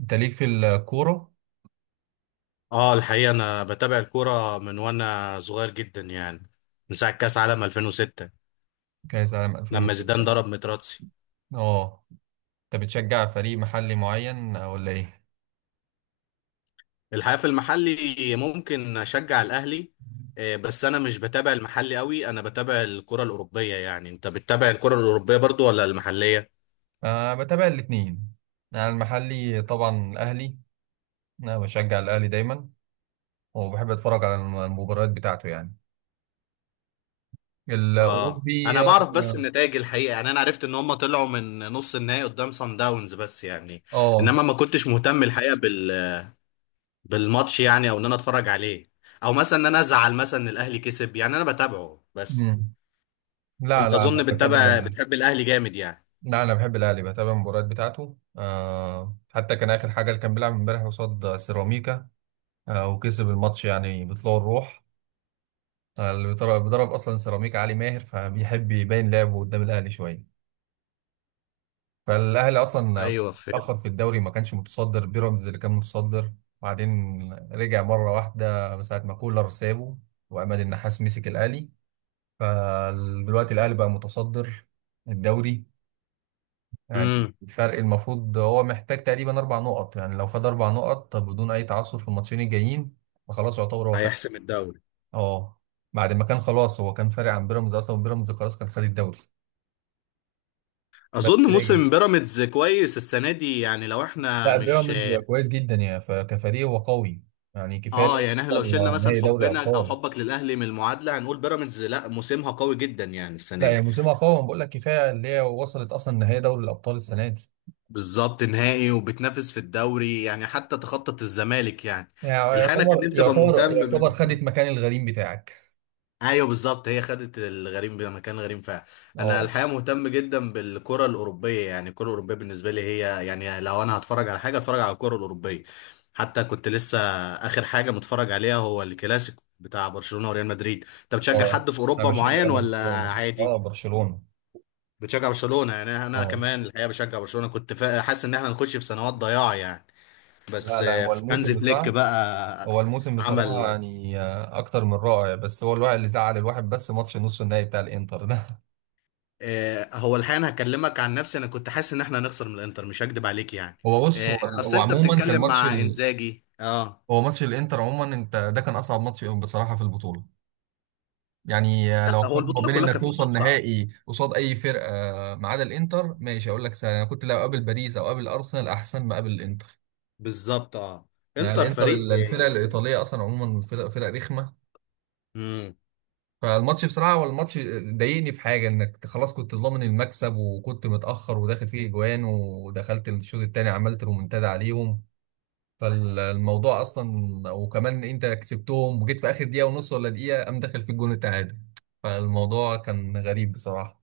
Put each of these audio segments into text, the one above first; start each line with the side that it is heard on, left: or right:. right: انت ليك في الكورة؟
left: اه الحقيقة انا بتابع الكورة من وانا صغير جدا يعني من ساعة كأس عالم 2006
right: كأس عام
left: لما زيدان
right: 2006.
left: ضرب متراتسي.
right: اه. انت بتشجع فريق محلي معين ولا ايه؟
left: الحقيقة في المحلي ممكن اشجع الاهلي. بس انا مش بتابع المحلي قوي، انا بتابع الكرة الاوروبية. يعني انت بتتابع الكرة الاوروبية برضو ولا المحلية؟
right: أه، بتابع الاتنين. انا المحلي طبعا الاهلي، انا بشجع الاهلي دايما وبحب اتفرج على المباريات بتاعته يعني.
left: اه
right: الاوروبي
left: انا بعرف بس
right: اه.
left: النتائج الحقيقة، يعني انا عرفت ان هم طلعوا من نص النهائي قدام سان داونز، بس يعني
right: آه،
left: انما ما كنتش مهتم الحقيقة بالماتش، يعني او ان انا اتفرج عليه او مثلا ان انا ازعل مثلا ان الاهلي كسب. يعني انا بتابعه بس.
right: مم. لا
left: انت
right: لا، انا
left: اظن
right: بتابع
left: بتتابع بتحب الاهلي جامد يعني.
right: لا، انا بحب الاهلي، بتابع المباريات بتاعته. حتى كان اخر حاجه اللي كان بيلعب امبارح قصاد سيراميكا. وكسب الماتش يعني بطلوع الروح. اللي بيضرب بيضرب اصلا سيراميك، علي ماهر، فبيحب يبين لعبه قدام الاهلي شويه. فالاهلي اصلا
left: ايوه، فهمت.
right: اتاخر في الدوري، ما كانش متصدر، بيراميدز اللي كان متصدر، وبعدين رجع مره واحده من ساعه ما كولر سابه وعماد النحاس مسك الاهلي، فدلوقتي الاهلي بقى متصدر الدوري. يعني
left: امم
right: الفرق المفروض هو محتاج تقريبا اربع نقط، يعني لو خد اربع نقط طب بدون اي تعثر في الماتشين الجايين فخلاص يعتبر هو خد.
left: هيحسم الدوري.
right: اه. بعد ما كان خلاص هو كان فارق عن بيراميدز، اصلا بيراميدز خلاص كان خد الدوري.
left: اظن
right: بكتيريا.
left: موسم بيراميدز كويس السنه دي، يعني لو احنا
right: لا،
left: مش
right: بيراميدز كويس جدا، كفريق هو قوي. يعني كفايه
left: اه.
right: اللي
left: يعني احنا لو
right: وصل
left: شلنا مثلا
right: نهائي دوري
left: حبنا او
right: ابطال.
left: حبك للاهلي من المعادله، هنقول بيراميدز لا، موسمها قوي جدا يعني
right: لا،
left: السنه دي.
right: هي موسمها قوي، أنا بقول لك كفايه اللي هي وصلت اصلا نهائي دوري الابطال السنه دي.
left: بالظبط، نهائي وبتنافس في الدوري، يعني حتى تخطط الزمالك يعني.
right: يعني
left: الحقيقه أنا كان
right: يعتبر
left: نفسي ابقى
right: يعتبر
left: مهتم.
right: يعتبر خدت مكان الغريم بتاعك.
left: ايوه بالظبط، هي خدت الغريم بمكان غريم فعلا. انا
right: اه.
left: الحقيقه مهتم جدا بالكره الاوروبيه، يعني الكره الاوروبيه بالنسبه لي هي يعني لو انا هتفرج على حاجه، اتفرج على الكره الاوروبيه. حتى كنت لسه اخر حاجه متفرج عليها هو الكلاسيكو بتاع برشلونه وريال مدريد. انت بتشجع
right: اه،
left: حد في
right: انا
left: اوروبا
right: بشجع
left: معين ولا؟
right: برشلونه، اه
left: عادي.
right: برشلونه.
left: بتشجع برشلونه؟ يعني انا
right: اه.
left: كمان الحقيقه بشجع برشلونه. حاسس ان احنا هنخش في سنوات ضياع يعني. بس
right: لا لا،
left: هانز فليك بقى
right: هو الموسم بصراحه
left: عمل
right: يعني اكتر من رائع. بس هو الواحد اللي زعل الواحد بس ماتش نص النهائي بتاع الانتر ده.
left: هو الحقيقه انا هكلمك عن نفسي، انا كنت حاسس ان احنا هنخسر من الانتر، مش هكدب عليك يعني.
right: هو بص هو
left: اصل
right: هو
left: انت
right: عموما كان
left: بتتكلم مع انزاجي اه.
right: هو ماتش الانتر عموما. انت ده كان اصعب ماتش بصراحه في البطوله. يعني
left: لا،
right: لو
left: هو
right: قارن ما
left: البطوله
right: بين
left: كلها
right: انك
left: كانت
right: توصل
left: ماتشات صعبه.
right: نهائي قصاد اي فرقه ما عدا الانتر، ماشي، اقول لك سهل. انا كنت لو قابل باريس او قابل ارسنال احسن ما قابل الانتر.
left: بالظبط اه.
right: يعني
left: انتر
right: الانتر
left: فريق
right: الفرقه الايطاليه اصلا عموما، فرق رخمه.
left: امم
right: فالماتش بصراحه هو الماتش ضايقني في حاجه، انك خلاص كنت ضامن المكسب وكنت متاخر وداخل فيه اجوان ودخلت الشوط الثاني عملت رومنتادا عليهم. فالموضوع اصلا، وكمان انت كسبتهم وجيت في اخر دقيقه ونص ولا دقيقه قام داخل في الجون التعادل. فالموضوع كان غريب بصراحه.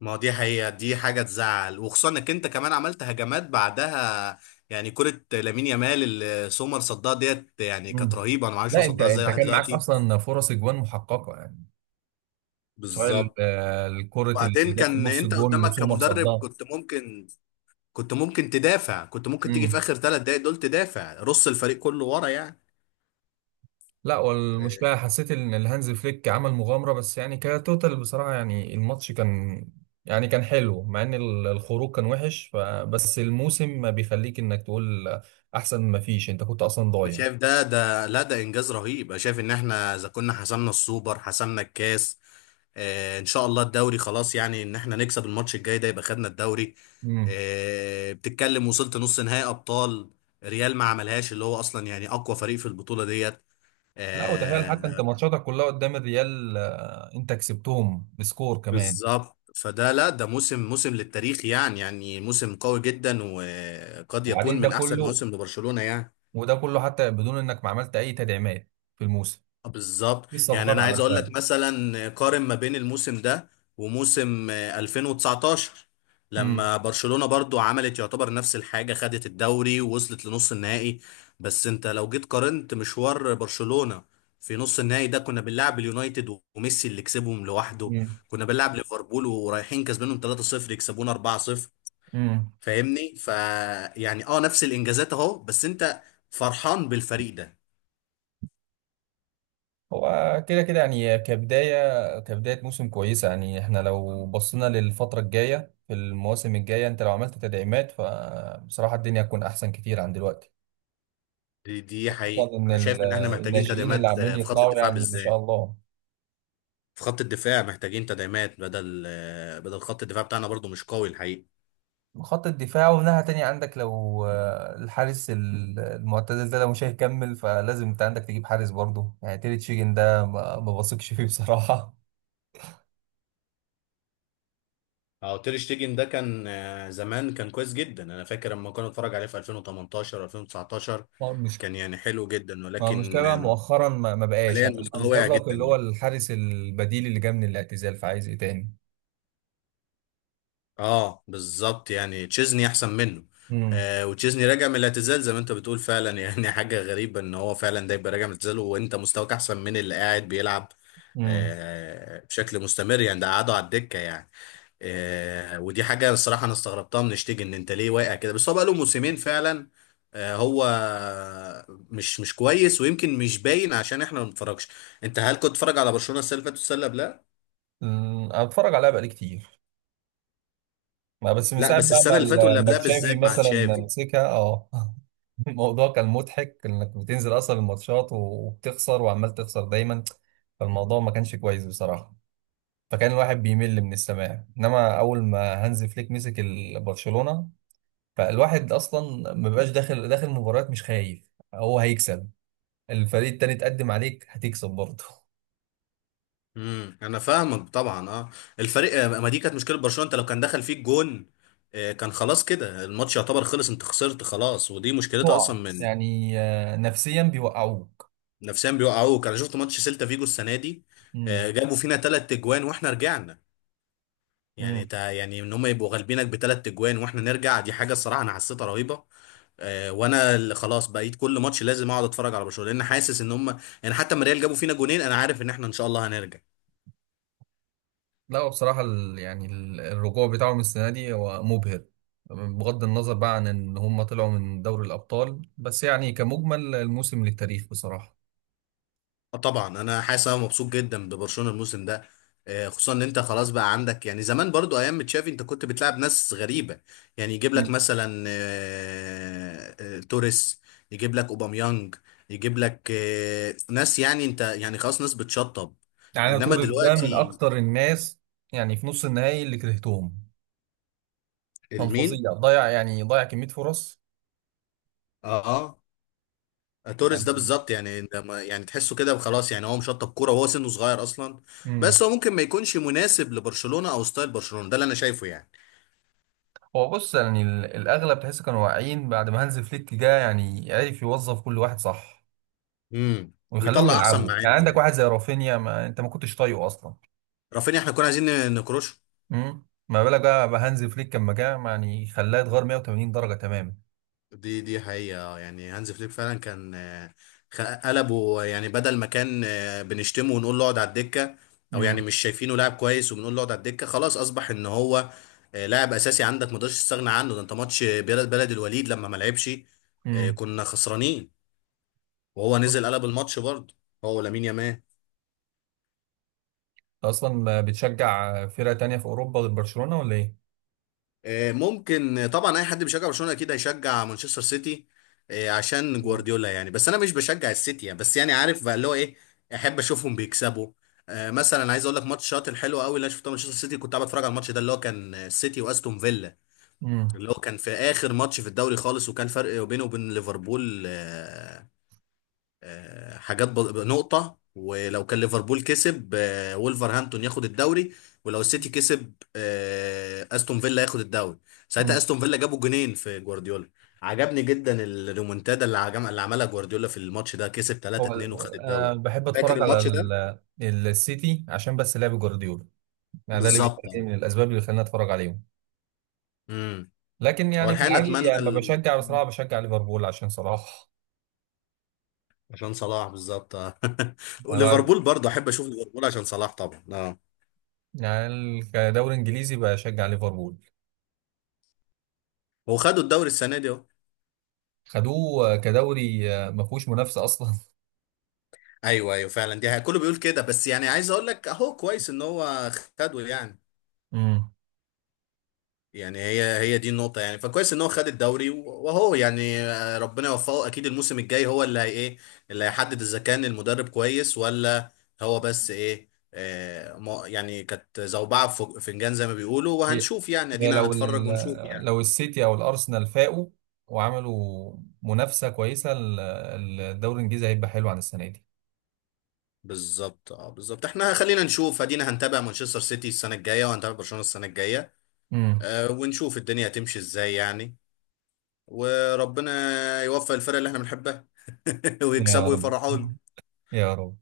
left: ما هو دي حقيقه، دي حاجه تزعل، وخصوصا انك انت كمان عملت هجمات بعدها. يعني كره لامين يامال اللي سومر صدها ديت يعني كانت
right: مم.
left: رهيبه، انا ما اعرفش هو
right: لا، انت
left: صدها ازاي
right: انت
left: لحد
right: كان معاك
left: دلوقتي.
right: اصلا فرص اجوان محققه يعني. سواء
left: بالظبط.
right: الكره اللي
left: وبعدين
right: جت في
left: كان
right: نص
left: انت
right: الجون
left: قدامك
right: سومر
left: كمدرب
right: صدها.
left: كنت ممكن، كنت ممكن تدافع، كنت ممكن تيجي في
right: مم.
left: اخر 3 دقايق دول تدافع، رص الفريق كله ورا يعني.
right: لا، والمشكلة
left: آه،
right: حسيت ان الهانز فليك عمل مغامرة، بس يعني كتوتال بصراحة. يعني الماتش كان يعني كان حلو مع ان الخروج كان وحش بس الموسم ما بيخليك انك تقول احسن ما فيش، انت كنت اصلا
left: انا
right: ضايع.
left: شايف ده، لا، ده انجاز رهيب. انا شايف ان احنا اذا كنا حسمنا السوبر، حسمنا الكاس، آه ان شاء الله الدوري خلاص، يعني ان احنا نكسب الماتش الجاي ده يبقى خدنا الدوري.
right: مم.
left: آه بتتكلم، وصلت نص نهائي ابطال. ريال ما عملهاش، اللي هو اصلا يعني اقوى فريق في البطولة ديت.
right: لا، وتخيل حتى انت
left: آه،
right: ماتشاتك كلها قدام الريال، انت كسبتهم بسكور كمان.
left: بالظبط. فده لا، ده موسم، موسم للتاريخ يعني، يعني موسم قوي جدا، وقد
right: وبعدين
left: يكون
right: ده
left: من احسن
right: كله
left: موسم لبرشلونة يعني.
right: وده كله حتى بدون انك ما عملت اي تدعيمات في الموسم.
left: آه بالظبط.
right: دي الصفقات
left: يعني انا
right: اللي
left: عايز اقول
right: عملتها.
left: لك مثلا قارن ما بين الموسم ده وموسم 2019،
right: امم.
left: لما برشلونة برضو عملت يعتبر نفس الحاجة، خدت الدوري ووصلت لنص النهائي. بس انت لو جيت قارنت مشوار برشلونة في نص النهائي ده، كنا بنلعب اليونايتد وميسي اللي كسبهم لوحده، كنا بنلعب ليفربول ورايحين كسبانهم 3-0، يكسبونا 4-0.
right: امم.
left: فاهمني؟ ف يعني اه نفس الانجازات اهو، بس انت فرحان بالفريق ده.
right: هو كده كده يعني، كبداية موسم كويسة. يعني احنا لو بصينا للفترة الجاية في المواسم الجاية انت لو عملت تدعيمات فبصراحة الدنيا هتكون أحسن كتير عن دلوقتي.
left: دي حقيقة،
right: خصوصا إن
left: انا شايف ان احنا محتاجين
right: الناشئين اللي
left: تدعيمات
right: عمالين
left: في خط
right: يطلعوا
left: الدفاع
right: يعني ما شاء
left: بالذات.
right: الله.
left: في خط الدفاع محتاجين تدعيمات بدل بدل خط الدفاع بتاعنا، برضو مش قوي الحقيقة.
right: خط الدفاع ومن ناحية تانية عندك، لو الحارس المعتزل ده لو مش هيكمل فلازم انت عندك تجيب حارس برضه. يعني تيري تشيجن ده ما بثقش فيه بصراحة.
left: اه، تير شتيجن ده كان زمان كان كويس جدا، انا فاكر لما كنا نتفرج عليه في 2018 2019، كان يعني حلو جدا.
right: ما هو المشكلة
left: ولكن
right: بقى مؤخرا ما بقاش،
left: حاليا
right: يعني اللي
left: مستواه واقع
right: أنقذك
left: جدا
right: اللي هو
left: يعني.
right: الحارس البديل اللي جه من الاعتزال، فعايز إيه تاني؟
left: اه بالظبط، يعني تشيزني احسن منه.
right: امم.
left: آه وتشيزني راجع من الاعتزال زي ما انت بتقول فعلا. يعني حاجه غريبه ان هو فعلا ده يبقى راجع من الاعتزال وانت مستواك احسن من اللي قاعد بيلعب
right: امم.
left: آه بشكل مستمر. يعني ده قعدوا على الدكه يعني. آه ودي حاجه الصراحه انا استغربتها من شتيجن، ان انت ليه واقع كده؟ بس هو بقى له موسمين فعلا آه. هو مش كويس، ويمكن مش باين عشان احنا ما بنتفرجش. انت هل كنت تتفرج على برشلونه السنه اللي فاتت والسنه اللي قبلها؟
right: أمم، أتفرج عليها بقالي كتير. ما بس من
left: لا
right: ساعة
left: بس
right: بقى
left: السنه
right: ما
left: اللي فاتت واللي
right: ما
left: قبلها
right: تشافي
left: بالذات مع
right: مثلا
left: تشافي.
right: مسكها، أه. الموضوع كان مضحك إنك بتنزل أصلا الماتشات وبتخسر وعمال تخسر دايما. فالموضوع ما كانش كويس بصراحة، فكان الواحد بيمل من السماع. إنما أول ما هانز فليك مسك برشلونة فالواحد أصلا ما بقاش داخل مباريات مش خايف هو هيكسب. الفريق التاني تقدم عليك هتكسب برضه،
left: امم، انا فاهمك طبعا اه. الفريق ما دي كانت مشكله برشلونه، انت لو كان دخل فيك جون، كان خلاص كده الماتش يعتبر خلص، انت خسرت خلاص، ودي مشكلتها
right: تقع
left: اصلا من،
right: يعني نفسيا بيوقعوك.
left: نفسيا بيوقعوك. انا شفت ماتش سيلتا فيجو السنه دي،
right: امم.
left: جابوا فينا 3 اجوان واحنا رجعنا. يعني
right: امم.
left: تا يعني ان هم يبقوا غالبينك بثلاث اجوان واحنا نرجع، دي حاجه الصراحه انا حسيتها رهيبه. وانا اللي خلاص بقيت كل ماتش لازم اقعد اتفرج على برشلونه، لان حاسس ان هم، يعني حتى ما ريال جابوا فينا جونين انا عارف ان احنا ان شاء الله هنرجع.
right: لا، هو بصراحة الرجوع بتاعهم السنة دي هو مبهر. بغض النظر بقى عن ان هم طلعوا من دوري الابطال، بس يعني كمجمل الموسم للتاريخ بصراحة.
left: آه طبعا انا حاسس، انا مبسوط جدا ببرشلونه الموسم ده. خصوصا ان انت خلاص بقى عندك، يعني زمان برضو ايام ما تشافي انت كنت بتلعب ناس غريبه، يعني يجيب لك
right: مم.
left: مثلا توريس، يجيب لك اوباميانج، يجيب لك ناس يعني انت يعني خلاص ناس بتشطب.
right: يعني أنا
left: انما
right: توريس ده من
left: دلوقتي
right: اكتر الناس يعني في نص النهائي اللي كرهتهم. كان
left: المين؟
right: فظيع، ضيع يعني، ضيع كمية فرص
left: اه اه، توريس
right: يعني.
left: ده بالظبط، يعني ده ما- يعني تحسه كده وخلاص، يعني هو مشطب كوره وهو سنه صغير اصلا.
right: امم.
left: بس هو ممكن ما يكونش مناسب لبرشلونه او ستايل برشلونه ده اللي انا شايفه يعني.
right: هو بص، يعني الأغلب تحس كانوا واعيين بعد ما هانز فليك جه. يعني عرف يوظف كل واحد صح
left: امم،
right: ويخلوهم
left: ويطلع احسن ما
right: يلعبوا. يعني
left: عنده
right: عندك
left: يعني.
right: واحد زي رافينيا، ما أنت ما كنتش طايقه أصلا.
left: رافينيا احنا كنا عايزين نكروشه.
right: امم. ما بالك بقى بهانز فليك لما جه يعني خلاه يتغير 180 درجة تماما.
left: دي حقيقة، يعني هانز فليك فعلا كان خ- قلبه، يعني بدل ما كان بنشتمه ونقول له اقعد على الدكة، او يعني
right: امم.
left: مش شايفينه لاعب كويس وبنقول له اقعد على الدكة، خلاص اصبح ان هو لاعب اساسي عندك ما تقدرش تستغنى عنه. ده انت ماتش بلد الوليد لما ما لعبش،
right: امم.
left: كنا خسرانين، وهو نزل قلب الماتش برضه، هو ولامين يامال.
right: أصلا بتشجع فرقة تانية في أوروبا غير برشلونة ولا إيه؟
left: ممكن طبعا، اي حد بيشجع برشلونه اكيد هيشجع مانشستر سيتي، عشان
right: مم.
left: جوارديولا يعني. بس انا مش بشجع السيتي يعني، بس يعني عارف بقى اللي هو ايه، احب اشوفهم بيكسبوا. مثلا عايز اقول لك ماتش شاط الحلو قوي اللي انا شفته مانشستر سيتي، كنت قاعد اتفرج على الماتش ده اللي هو كان السيتي واستون فيلا،
right: امم.
left: اللي هو كان في اخر ماتش في الدوري خالص، وكان فرق بينه وبين ليفربول آه، حاجات ب... نقطة. ولو كان ليفربول كسب وولفرهامبتون، ياخد الدوري. ولو السيتي كسب استون فيلا، ياخد الدوري. ساعتها
right: امم.
left: استون فيلا جابوا جونين في جوارديولا، عجبني جدا الريمونتادا اللي عملها جوارديولا في الماتش ده، كسب
right: هو
left: 3-2 وخد
right: ال- انا
left: الدوري.
right: بحب
left: فاكر
right: اتفرج على
left: الماتش ده؟
right: السيتي عشان بس لعب جوارديولا، يعني ده اللي
left: بالظبط.
right: بيخليني، من الاسباب اللي خلاني اتفرج عليهم.
left: امم،
right: لكن
left: هو
right: يعني في
left: الحقيقة
right: العادي
left: اتمنى
right: لما
left: ال...
right: بشجع بصراحة
left: مم.
right: بشجع ليفربول عشان صلاح.
left: عشان صلاح بالظبط آه.
right: أنا ب-
left: وليفربول برضه احب اشوف ليفربول عشان صلاح طبعا اه.
right: يعني كدوري انجليزي بشجع ليفربول.
left: هو خدوا الدوري السنة دي.
right: خدوه كدوري ما فيهوش منافسة اصلا.
left: ايوه ايوه فعلا، دي حقيقة. كله بيقول كده، بس يعني عايز اقول لك اهو كويس ان هو خده يعني.
right: امم.
left: يعني هي دي النقطة يعني. فكويس ان هو خد الدوري، وهو يعني ربنا يوفقه. اكيد الموسم الجاي هو اللي هي ايه، اللي هيحدد اذا كان المدرب كويس ولا. هو بس ايه؟ آه يعني كانت زوبعة في فنجان زي ما بيقولوا،
right: هي
left: وهنشوف يعني،
right: هي
left: ادينا
right: لو
left: هنتفرج ونشوف يعني.
right: لو السيتي او الارسنال فاقوا وعملوا منافسة كويسة الدوري الانجليزي هيبقى حلو عن السنة دي.
left: بالظبط اه، بالظبط. احنا خلينا نشوف، ادينا هنتابع مانشستر سيتي السنة الجاية، وهنتابع برشلونة السنة الجاية،
right: امم.
left: آه ونشوف الدنيا هتمشي ازاي يعني. وربنا يوفق الفرق اللي احنا بنحبها، ويكسبوا
right: يا رب،
left: ويفرحونا.
right: يا رب.